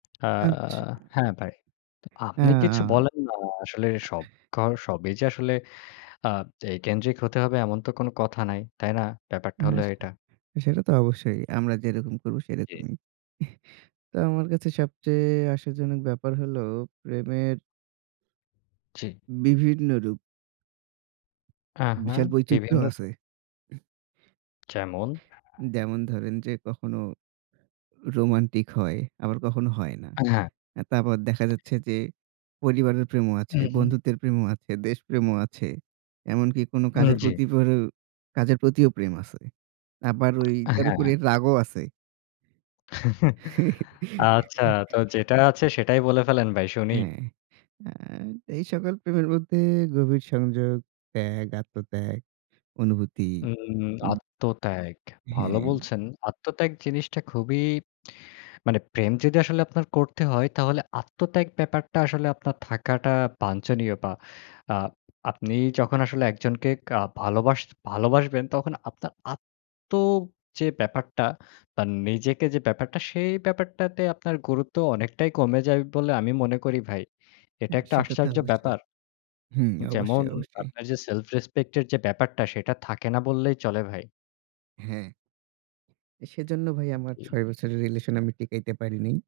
আ আচ্ছা। হ্যা, ভাই। ত হ্যা, আপনি কিছু আ বলেন না? আসলে সব ঘ সবই যে আসলে আ এই কেন্দ্রিক হতে হবে এমন তো কোন কথা নাই, তাই না? ব্যাপারটা হ্যা, হল সে এটা। সেটা তো অবশ্যই। আমরা যেরকম করবো, জ্বি। সেরকমই। তো আমার কাছে সবচেয়ে আশাজনক ব্যাপার হল প্রেমের জ্বি। বিভিন্ন রূপ। আহা, বিশাল বিভিন্ন বৈচিত্র্যও স আছে। উহ যেমন যেমন ধরেন যে কখনো রোমান্টিক হয়, আবার কখনো হয় না। আ হ্যা। আ তারপর দেখা যাচ্ছে যে পরিবারের প্রেমও হু, আছে, হুম। বন্ধুত্বের প্রেমও আছে, দেশ প্রেমও আছে। এমনকি কোন উম কাজের জ্বি। প্রতি পরে কাজের প্রতিও প্রেম আছে। আবার ওই আ এর উপরে হ্যা। রাগও আছে। আচ্ছা, তো যেটা আছে সেটাই বলে ফেলেন ভাই, শুনি। হ্যা, আ এই সকল প্রেমের মধ্যে গভীর সংযোগ, ত্যাগ, আত্মত্যাগ, অনুভূতি হুম, হুম, উ আত্মত্যাগ। ভালো হ্যা। বলছেন। আত্মত্যাগ জিনিসটা খুবই মানে প্রেম যদি আসলে আপনার করতে হয়, তাহলে আত্মত্যাগ ব্যাপারটা আসলে আপনার থাকাটা বাঞ্ছনীয়। বা আ আপনি যখন আসলে একজনকে কা ভালোবাস ভালোবাসবেন, তখন আপনার আত্ম যে ব্যাপারটা বা নিজেকে যে ব্যাপারটা, সেই ব্যাপারটাতে আপনার গুরুত্ব অনেকটাই কমে যায় বলে আমি মনে করি ভাই। এটা হ্যা, একটা সেটা তো আশ্চর্য অবশ্যই। ব্যাপার। হুম, যেমন অবশ্যই, অবশ্যই। আপনার যে self respect এর যে ব্যাপারটা, সেটা থাকে না বললেই চলে ভাই। হ্যা। সেজন্য ভাই উব আমার জ্বি। ৬ বছরের relation আমি টিকাইতে পারি নাই।